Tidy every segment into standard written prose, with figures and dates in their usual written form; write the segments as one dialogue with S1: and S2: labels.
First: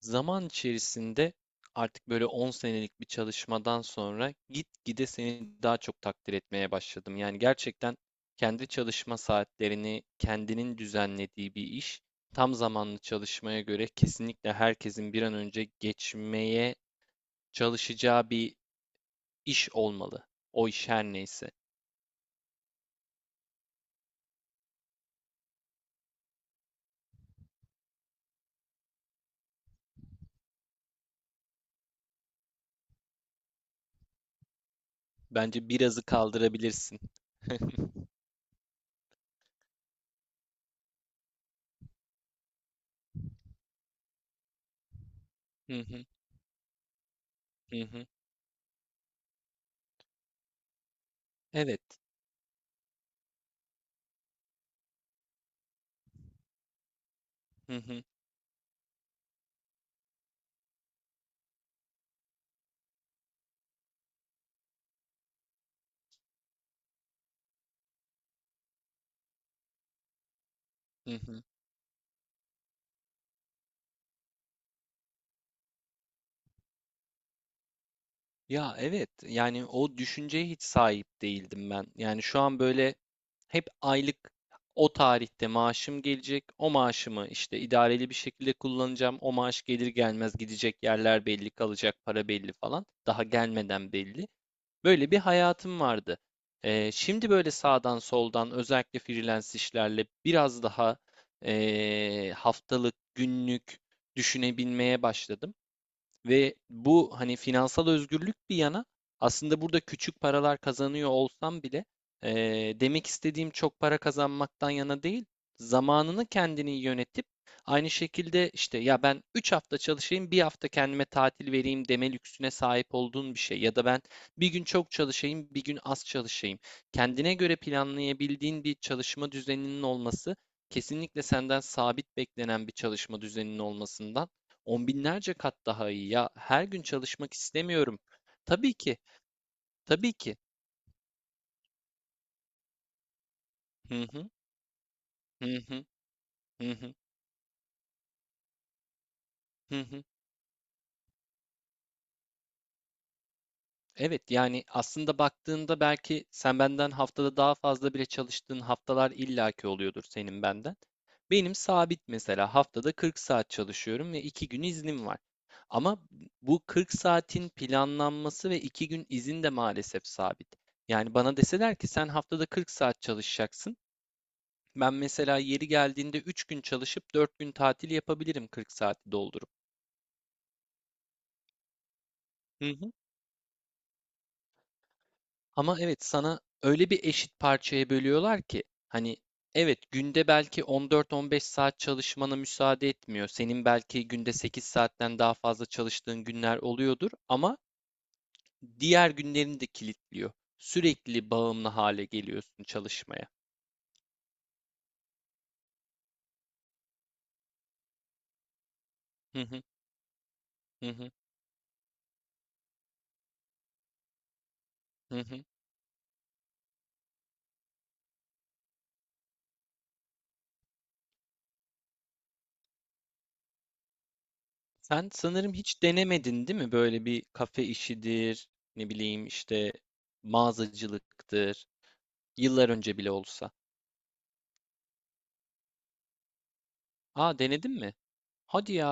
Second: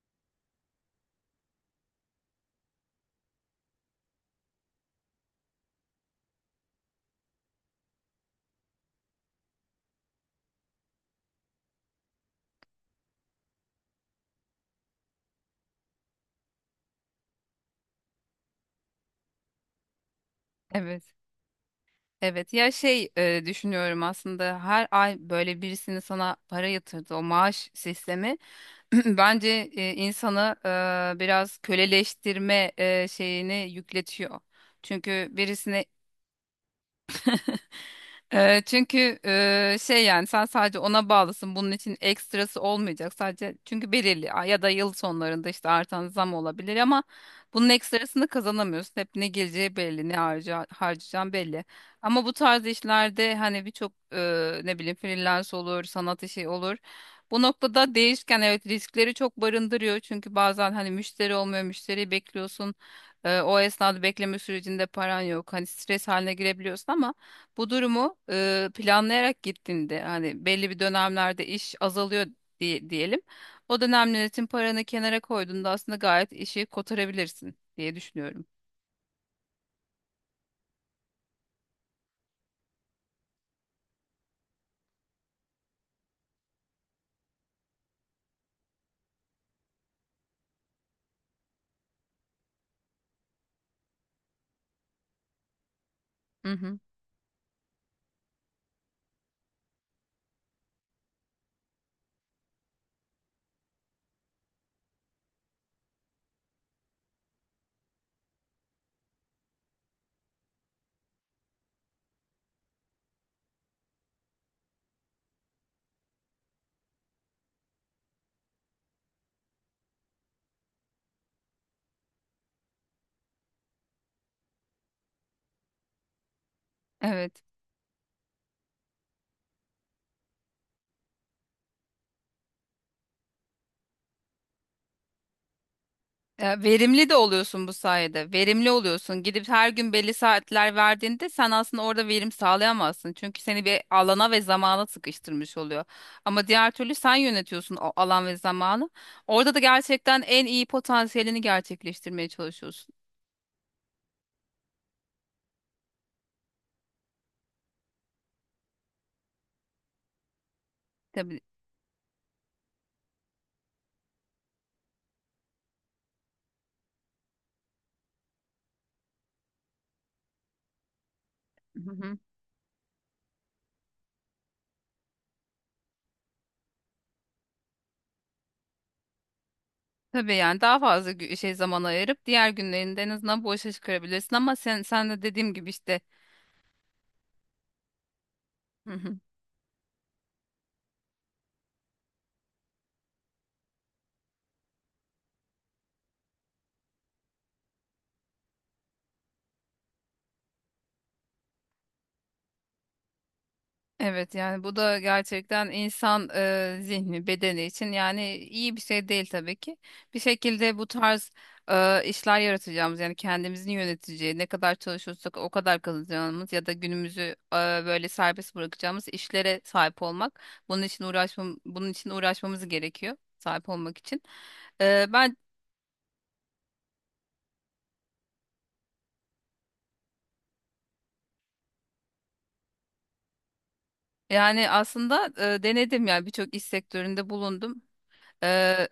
S1: Zaman içerisinde artık böyle 10 senelik bir çalışmadan sonra gitgide seni daha çok takdir etmeye başladım. Yani gerçekten kendi çalışma saatlerini kendinin düzenlediği bir iş, tam zamanlı çalışmaya göre kesinlikle herkesin bir an önce geçmeye çalışacağı bir iş olmalı. O iş her
S2: Evet.
S1: neyse.
S2: Evet ya düşünüyorum aslında her ay böyle birisinin sana para yatırdı o maaş sistemi, bence insanı biraz köleleştirme şeyini yükletiyor. Çünkü
S1: Bence
S2: birisine
S1: birazı kaldırabilirsin.
S2: çünkü yani sen sadece ona bağlısın. Bunun için ekstrası olmayacak. Sadece çünkü belirli ya da yıl sonlarında işte
S1: Hı hı,
S2: artan zam olabilir ama bunun
S1: hı hı.
S2: ekstrasını kazanamıyorsun. Hep ne geleceği belli, ne harcayacağın belli.
S1: Evet.
S2: Ama bu tarz işlerde hani birçok ne bileyim freelance olur, sanat işi olur. Bu
S1: Hı
S2: noktada
S1: hı,
S2: değişken, evet, riskleri çok barındırıyor. Çünkü bazen hani müşteri olmuyor, müşteriyi bekliyorsun. O esnada bekleme sürecinde paran yok. Hani stres haline girebiliyorsun ama bu durumu planlayarak gittiğinde hani belli bir
S1: hı hı.
S2: dönemlerde iş azalıyor diyelim. O dönem yönetim paranı kenara koyduğunda aslında gayet işi kotarabilirsin diye düşünüyorum.
S1: Ya evet yani o düşünceye hiç sahip değildim ben. Yani şu an böyle hep aylık o tarihte maaşım gelecek. O maaşımı işte idareli bir şekilde kullanacağım. O maaş gelir gelmez gidecek yerler belli, kalacak para belli falan. Daha gelmeden belli. Böyle bir hayatım vardı.
S2: Hı hı.
S1: Şimdi böyle sağdan soldan özellikle freelance işlerle biraz daha haftalık, günlük düşünebilmeye başladım. Ve bu hani finansal özgürlük bir yana aslında burada küçük paralar kazanıyor olsam bile demek istediğim çok para kazanmaktan yana değil, zamanını kendini yönetip aynı şekilde işte ya ben 3 hafta çalışayım bir hafta kendime tatil vereyim deme lüksüne sahip olduğun bir şey ya da ben bir gün çok çalışayım bir gün az çalışayım. Kendine
S2: Evet.
S1: göre planlayabildiğin bir çalışma düzeninin olması kesinlikle senden sabit beklenen bir çalışma düzeninin olmasından on binlerce kat daha iyi ya.
S2: Ya,
S1: Her gün
S2: verimli de
S1: çalışmak
S2: oluyorsun bu
S1: istemiyorum.
S2: sayede. Verimli
S1: Tabii ki,
S2: oluyorsun. Gidip her gün
S1: tabii
S2: belli
S1: ki.
S2: saatler verdiğinde sen aslında orada verim sağlayamazsın. Çünkü seni bir
S1: Hı hı,
S2: alana ve zamana sıkıştırmış
S1: hı
S2: oluyor.
S1: hı,
S2: Ama diğer
S1: hı
S2: türlü
S1: hı,
S2: sen yönetiyorsun o alan ve zamanı. Orada da
S1: hı hı.
S2: gerçekten en iyi potansiyelini gerçekleştirmeye çalışıyorsun.
S1: Evet, yani aslında baktığında belki sen benden haftada daha fazla bile çalıştığın haftalar illaki oluyordur senin benden. Benim sabit mesela haftada 40 saat çalışıyorum ve 2 gün iznim var. Ama bu 40 saatin planlanması ve 2 gün izin de maalesef sabit. Yani bana deseler ki
S2: Hı
S1: sen
S2: hı.
S1: haftada 40 saat çalışacaksın. Ben mesela yeri geldiğinde 3 gün çalışıp 4 gün tatil yapabilirim 40 saati doldurup.
S2: Tabii yani daha fazla zaman ayırıp diğer
S1: Hı hı.
S2: günlerinde en azından bu işe çıkarabilirsin ama sen de dediğim gibi
S1: Ama
S2: işte.
S1: evet sana öyle bir eşit parçaya bölüyorlar ki
S2: Hı
S1: hani
S2: hı.
S1: evet günde belki on dört on beş saat çalışmana müsaade etmiyor. Senin belki günde 8 saatten daha fazla çalıştığın günler oluyordur ama diğer günlerini de kilitliyor. Sürekli bağımlı hale geliyorsun çalışmaya.
S2: Evet yani bu da gerçekten insan zihni bedeni için yani iyi bir şey değil
S1: Hı
S2: tabii
S1: hı,
S2: ki. Bir şekilde bu
S1: hı hı,
S2: tarz işler yaratacağımız, yani kendimizin yöneteceği, ne kadar
S1: hı
S2: çalışırsak
S1: hı.
S2: o kadar kazanacağımız ya da günümüzü e, böyle serbest bırakacağımız işlere sahip olmak, bunun için uğraşmamız gerekiyor sahip olmak için. E,
S1: Sen sanırım hiç denemedin değil mi? Böyle bir kafe işidir, ne bileyim işte mağazacılıktır. Yıllar önce bile olsa.
S2: Yani aslında denedim, yani birçok iş sektöründe
S1: Aa denedin
S2: bulundum.
S1: mi? Hadi
S2: E,
S1: ya.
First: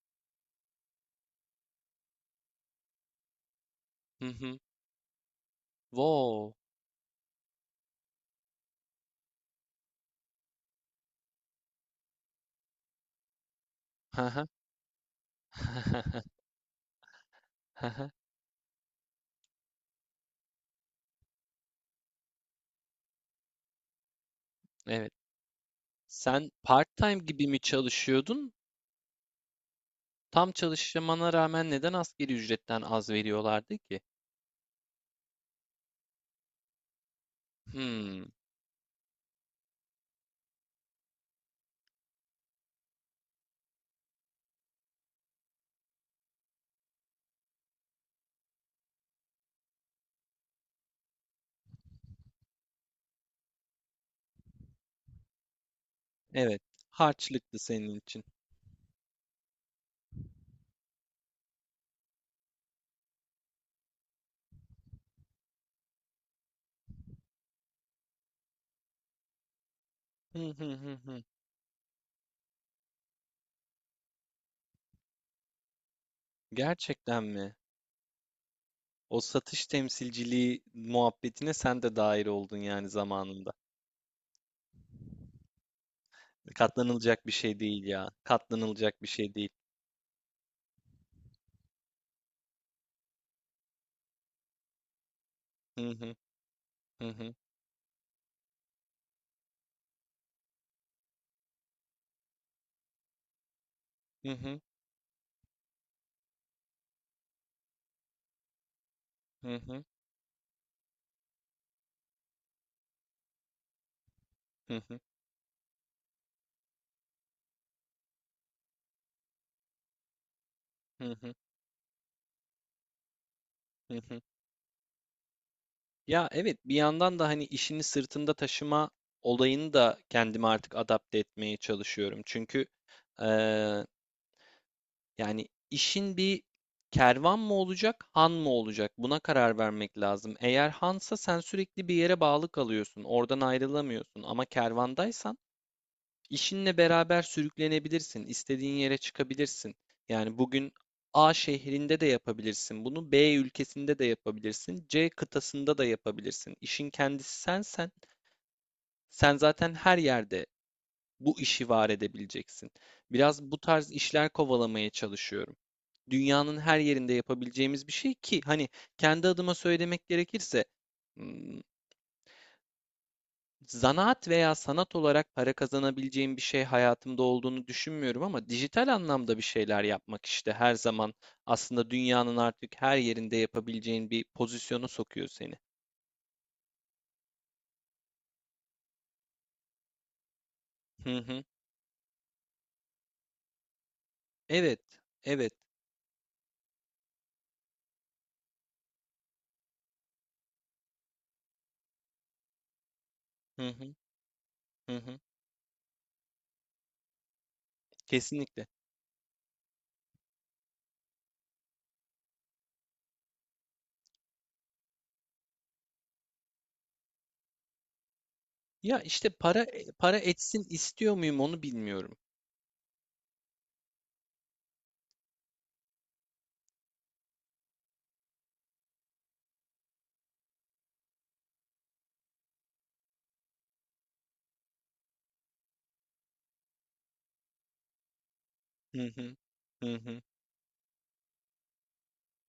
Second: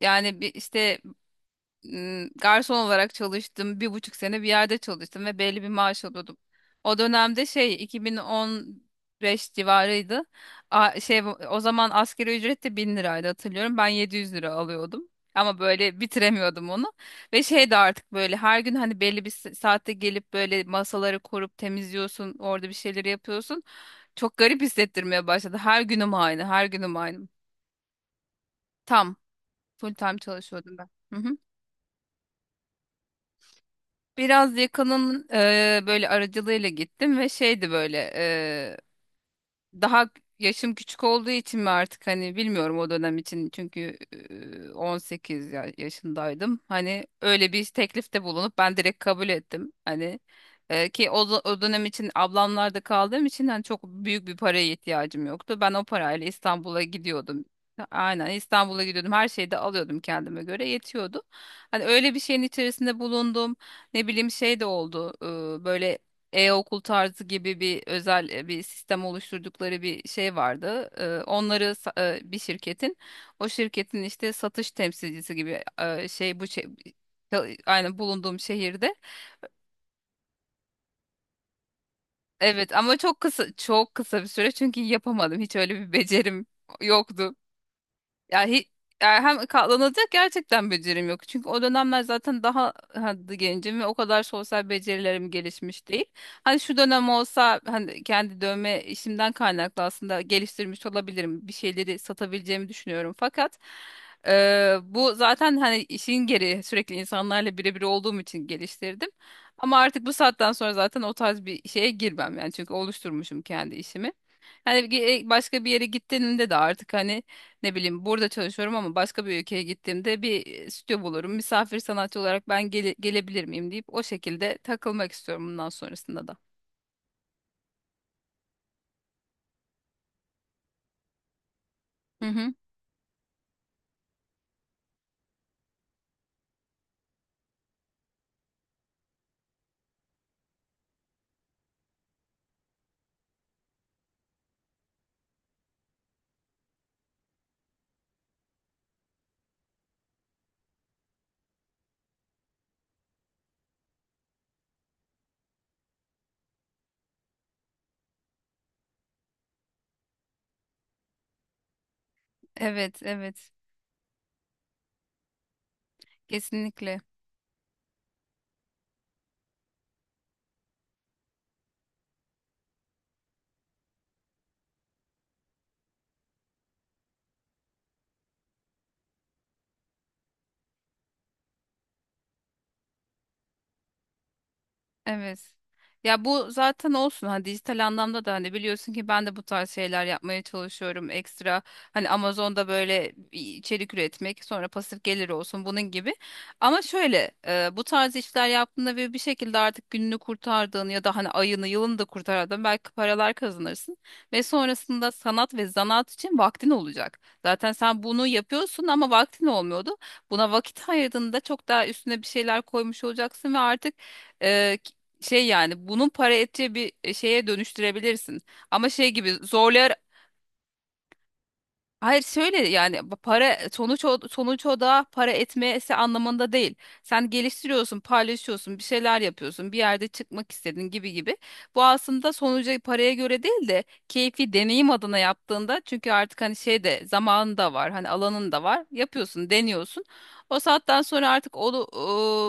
S2: yani bir işte garson olarak çalıştım. Bir buçuk
S1: Hı
S2: sene bir
S1: hı.
S2: yerde çalıştım ve belli bir maaş alıyordum.
S1: Wow.
S2: O dönemde 2015 civarıydı. A- şey o zaman asgari ücret de 1000 liraydı, hatırlıyorum. Ben
S1: Hı
S2: 700
S1: hı.
S2: lira alıyordum. Ama böyle bitiremiyordum onu. Ve de
S1: Hı hı.
S2: artık böyle her gün hani belli bir saatte gelip böyle masaları kurup temizliyorsun. Orada bir şeyleri yapıyorsun. Çok garip
S1: Evet.
S2: hissettirmeye başladı. Her günüm aynı,
S1: Sen
S2: her günüm
S1: part-time
S2: aynı.
S1: gibi mi çalışıyordun?
S2: Tam, full time
S1: Tam
S2: çalışıyordum ben. Hı
S1: çalışmana
S2: hı.
S1: rağmen neden asgari ücretten az veriyorlardı ki?
S2: Biraz yakının böyle aracılığıyla gittim ve şeydi böyle
S1: Hmm.
S2: daha yaşım küçük olduğu için mi artık hani bilmiyorum, o dönem için, çünkü 18 yaşındaydım. Hani öyle bir teklifte bulunup ben direkt kabul ettim. Hani o dönem için ablamlarda kaldığım için hani çok büyük bir paraya ihtiyacım yoktu. Ben o parayla
S1: Evet.
S2: İstanbul'a gidiyordum.
S1: Harçlıktı senin için.
S2: Aynen, İstanbul'a gidiyordum. Her şeyi de alıyordum, kendime göre yetiyordu. Hani öyle bir şeyin içerisinde bulundum. Ne bileyim şey de oldu. Böyle e-okul tarzı gibi bir özel bir sistem oluşturdukları bir şey
S1: Hı hı,
S2: vardı.
S1: hı hı.
S2: Onları bir şirketin, o şirketin işte satış temsilcisi gibi e, şey bu şey
S1: Gerçekten mi?
S2: aynı bulunduğum şehirde.
S1: O satış temsilciliği muhabbetine sen de dahil oldun
S2: Evet
S1: yani
S2: ama çok kısa,
S1: zamanında.
S2: çok kısa bir süre, çünkü yapamadım. Hiç öyle bir becerim
S1: Katlanılacak bir
S2: yoktu.
S1: şey değil ya.
S2: Ya hi-
S1: Katlanılacak bir şey
S2: Erhem
S1: değil.
S2: katlanacak gerçekten becerim yok. Çünkü o dönemler zaten daha, hadi gencim ve o kadar sosyal becerilerim gelişmiş
S1: Hı
S2: değil.
S1: hı,
S2: Hani şu
S1: hı
S2: dönem
S1: hı,
S2: olsa hani kendi dövme işimden kaynaklı aslında geliştirmiş olabilirim. Bir şeyleri satabileceğimi düşünüyorum. Fakat
S1: hı hı,
S2: bu zaten hani işin geri sürekli insanlarla birebir olduğum için geliştirdim.
S1: hı
S2: Ama
S1: hı,
S2: artık bu saatten sonra zaten o tarz bir şeye girmem yani, çünkü oluşturmuşum kendi işimi.
S1: hı
S2: Hani
S1: hı,
S2: başka bir yere gittiğimde de artık, hani ne bileyim, burada çalışıyorum ama başka bir ülkeye gittiğimde bir stüdyo
S1: hı hı,
S2: bulurum. Misafir sanatçı olarak ben gelebilir miyim deyip
S1: hı
S2: o
S1: hı.
S2: şekilde takılmak istiyorum bundan sonrasında
S1: Ya
S2: da.
S1: evet bir yandan da hani işini sırtında taşıma olayını da kendime artık adapte etmeye çalışıyorum.
S2: Hı hı.
S1: Çünkü yani işin bir kervan mı olacak, han mı olacak? Buna karar vermek lazım. Eğer hansa sen sürekli bir yere bağlı kalıyorsun, oradan ayrılamıyorsun. Ama kervandaysan işinle beraber sürüklenebilirsin, istediğin yere çıkabilirsin. Yani bugün A şehrinde de yapabilirsin bunu, B ülkesinde de yapabilirsin, C kıtasında da yapabilirsin. İşin kendisi sensen, sen zaten her yerde bu işi var edebileceksin.
S2: Evet,
S1: Biraz
S2: evet.
S1: bu tarz işler kovalamaya çalışıyorum. Dünyanın her
S2: Kesinlikle.
S1: yerinde yapabileceğimiz bir şey ki hani kendi adıma söylemek gerekirse m, zanaat veya sanat olarak para kazanabileceğim bir şey hayatımda olduğunu düşünmüyorum ama dijital anlamda bir şeyler yapmak işte her zaman aslında dünyanın artık her yerinde yapabileceğin bir pozisyona sokuyor
S2: Evet.
S1: seni.
S2: Ya bu zaten olsun, hani dijital anlamda da hani biliyorsun ki ben de bu tarz şeyler yapmaya çalışıyorum.
S1: Hı hı.
S2: Ekstra hani Amazon'da böyle içerik üretmek, sonra
S1: Evet,
S2: pasif gelir
S1: evet.
S2: olsun bunun gibi, ama şöyle, bu tarz işler yaptığında ve bir şekilde artık gününü kurtardığın ya da hani ayını yılını da kurtardığın, belki paralar
S1: Hı hı,
S2: kazanırsın ve
S1: hı
S2: sonrasında
S1: hı.
S2: sanat ve zanaat için vaktin olacak. Zaten sen bunu
S1: Kesinlikle.
S2: yapıyorsun ama vaktin olmuyordu. Buna vakit ayırdığında çok daha üstüne bir şeyler koymuş olacaksın ve artık yani bunun para ettiği bir şeye dönüştürebilirsin. Ama
S1: Ya
S2: şey
S1: işte
S2: gibi
S1: para
S2: zorlayarak.
S1: para etsin istiyor muyum onu bilmiyorum.
S2: Hayır, şöyle yani bu para, sonuç o da para etmesi anlamında değil. Sen geliştiriyorsun, paylaşıyorsun, bir şeyler yapıyorsun, bir yerde çıkmak istedin gibi gibi. Bu aslında sonuca, paraya göre değil de keyfi deneyim adına yaptığında, çünkü artık hani de zamanın da var, hani alanın da var.
S1: Hı hı.
S2: Yapıyorsun,
S1: Hı
S2: deniyorsun.
S1: hı.
S2: O saatten sonra artık o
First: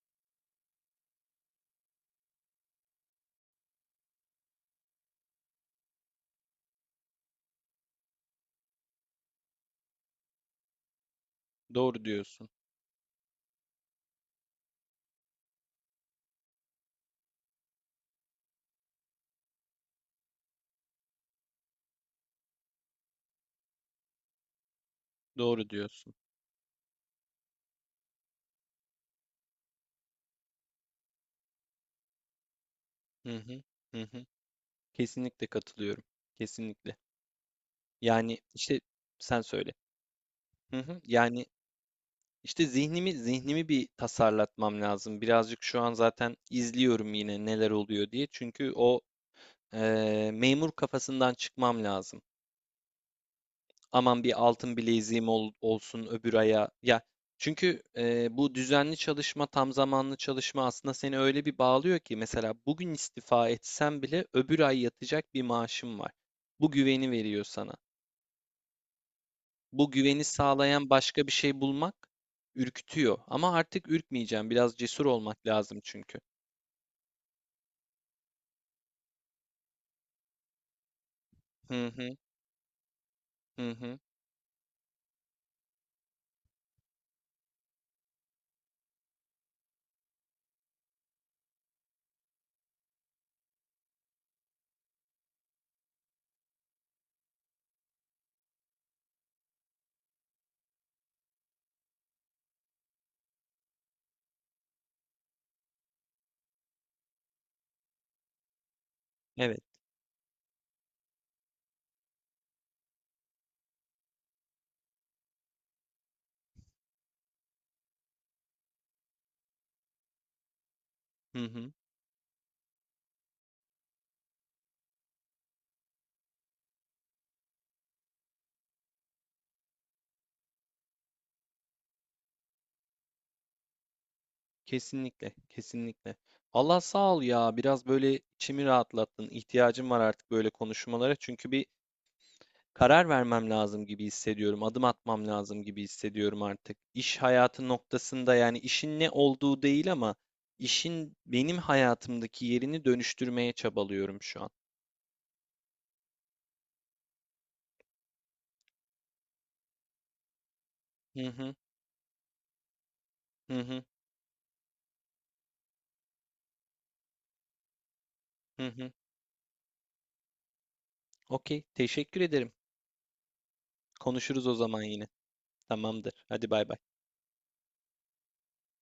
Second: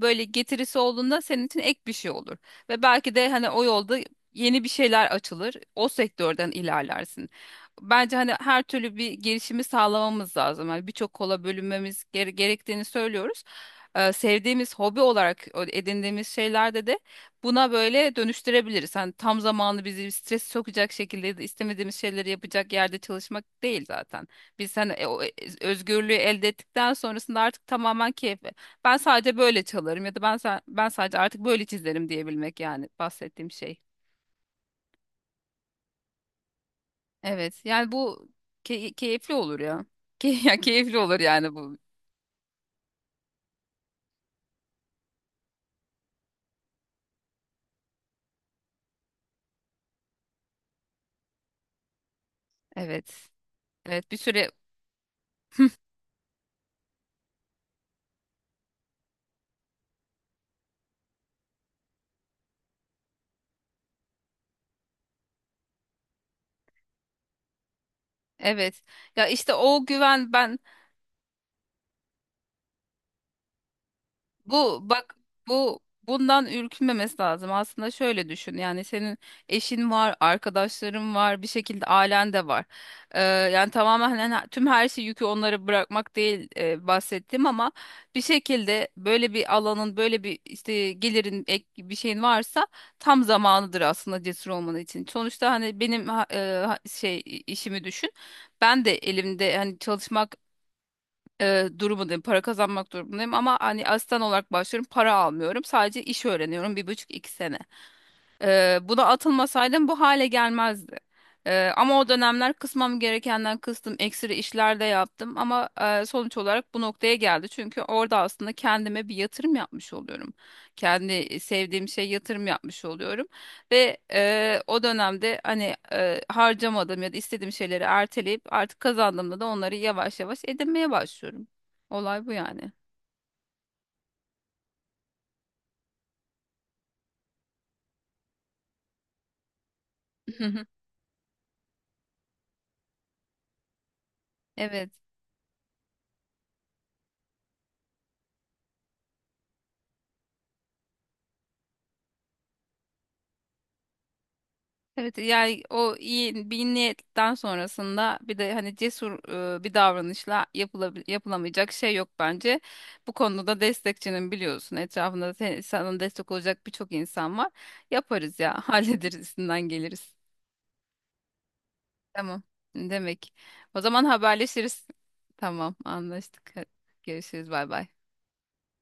S2: böyle getirisi olduğunda senin için ek bir şey olur. Ve belki de hani o yolda yeni bir şeyler açılır. O sektörden ilerlersin. Bence hani her türlü bir girişimi sağlamamız lazım. Hani birçok kola bölünmemiz
S1: Doğru diyorsun.
S2: gerektiğini söylüyoruz. Sevdiğimiz hobi olarak edindiğimiz şeylerde de buna böyle dönüştürebiliriz. Hani tam zamanlı bizi stres sokacak şekilde de istemediğimiz şeyleri yapacak yerde çalışmak değil zaten. Biz hani
S1: Doğru
S2: özgürlüğü
S1: diyorsun.
S2: elde ettikten sonrasında artık tamamen keyfe. Ben sadece böyle çalarım ya da ben sadece artık böyle çizerim diyebilmek, yani
S1: Hı
S2: bahsettiğim
S1: hı.
S2: şey.
S1: Hı hı. Kesinlikle katılıyorum. Kesinlikle.
S2: Evet. Yani bu
S1: Yani işte
S2: keyifli
S1: sen
S2: olur
S1: söyle.
S2: ya. Ya,
S1: Hı
S2: keyifli
S1: hı.
S2: olur
S1: Yani
S2: yani bu.
S1: işte zihnimi bir tasarlatmam lazım. Birazcık şu an zaten izliyorum yine neler oluyor diye. Çünkü o memur kafasından çıkmam lazım.
S2: Evet. Evet, bir
S1: Aman bir
S2: süre
S1: altın bileziğim olsun öbür aya. Ya çünkü bu düzenli çalışma, tam zamanlı çalışma aslında seni öyle bir bağlıyor ki mesela bugün istifa etsem bile öbür ay yatacak bir maaşım var. Bu güveni veriyor sana.
S2: evet. Ya, işte o
S1: Bu güveni
S2: güven, ben.
S1: sağlayan başka bir şey bulmak ürkütüyor. Ama artık ürkmeyeceğim. Biraz
S2: Bu
S1: cesur
S2: bak,
S1: olmak
S2: bu
S1: lazım çünkü.
S2: bundan ürkünmemesi lazım. Aslında şöyle düşün. Yani senin eşin var, arkadaşların var, bir şekilde
S1: Hı hı,
S2: ailen de var. Yani
S1: hı hı.
S2: tamamen, hani tüm her şey yükü onlara bırakmak değil, bahsettim, ama bir şekilde böyle bir alanın, böyle bir işte gelirin, ek bir şeyin varsa tam zamanıdır aslında cesur olman için. Sonuçta hani benim işimi düşün. Ben de elimde hani çalışmak durumundayım. Para kazanmak durumundayım, ama hani asistan olarak başlıyorum. Para almıyorum. Sadece iş öğreniyorum. 1,5-2 sene. Buna
S1: Evet.
S2: atılmasaydım bu hale gelmezdi. Ama o dönemler kısmam gerekenden kıstım, ekstra işler de yaptım, ama sonuç olarak bu noktaya geldi. Çünkü orada aslında kendime bir yatırım yapmış oluyorum.
S1: Hı
S2: Kendi
S1: hı.
S2: sevdiğim şey yatırım yapmış oluyorum. Ve o dönemde, hani harcamadığım ya da istediğim şeyleri erteleyip artık kazandığımda da onları yavaş yavaş edinmeye başlıyorum. Olay bu yani.
S1: Kesinlikle, kesinlikle. Allah sağ ol ya. Biraz böyle içimi rahatlattın. İhtiyacım var artık böyle konuşmalara. Çünkü bir karar vermem lazım gibi hissediyorum. Adım
S2: Evet.
S1: atmam lazım gibi hissediyorum artık. İş hayatı noktasında yani işin ne olduğu değil ama işin benim hayatımdaki yerini dönüştürmeye çabalıyorum şu an.
S2: Evet, yani o iyi bir niyetten sonrasında bir de hani cesur bir davranışla,
S1: Hı hı,
S2: yapılamayacak şey yok bence. Bu konuda da
S1: hı hı,
S2: destekçinin biliyorsun, etrafında da sana destek olacak birçok insan var. Yaparız ya,
S1: hı hı.
S2: hallederiz, üstünden geliriz.
S1: Okey, teşekkür
S2: Tamam
S1: ederim.
S2: demek. O zaman
S1: Konuşuruz o zaman
S2: haberleşiriz.
S1: yine.
S2: Tamam,
S1: Tamamdır.
S2: anlaştık.
S1: Hadi
S2: Hadi.
S1: bay bay.
S2: Görüşürüz, bay bay.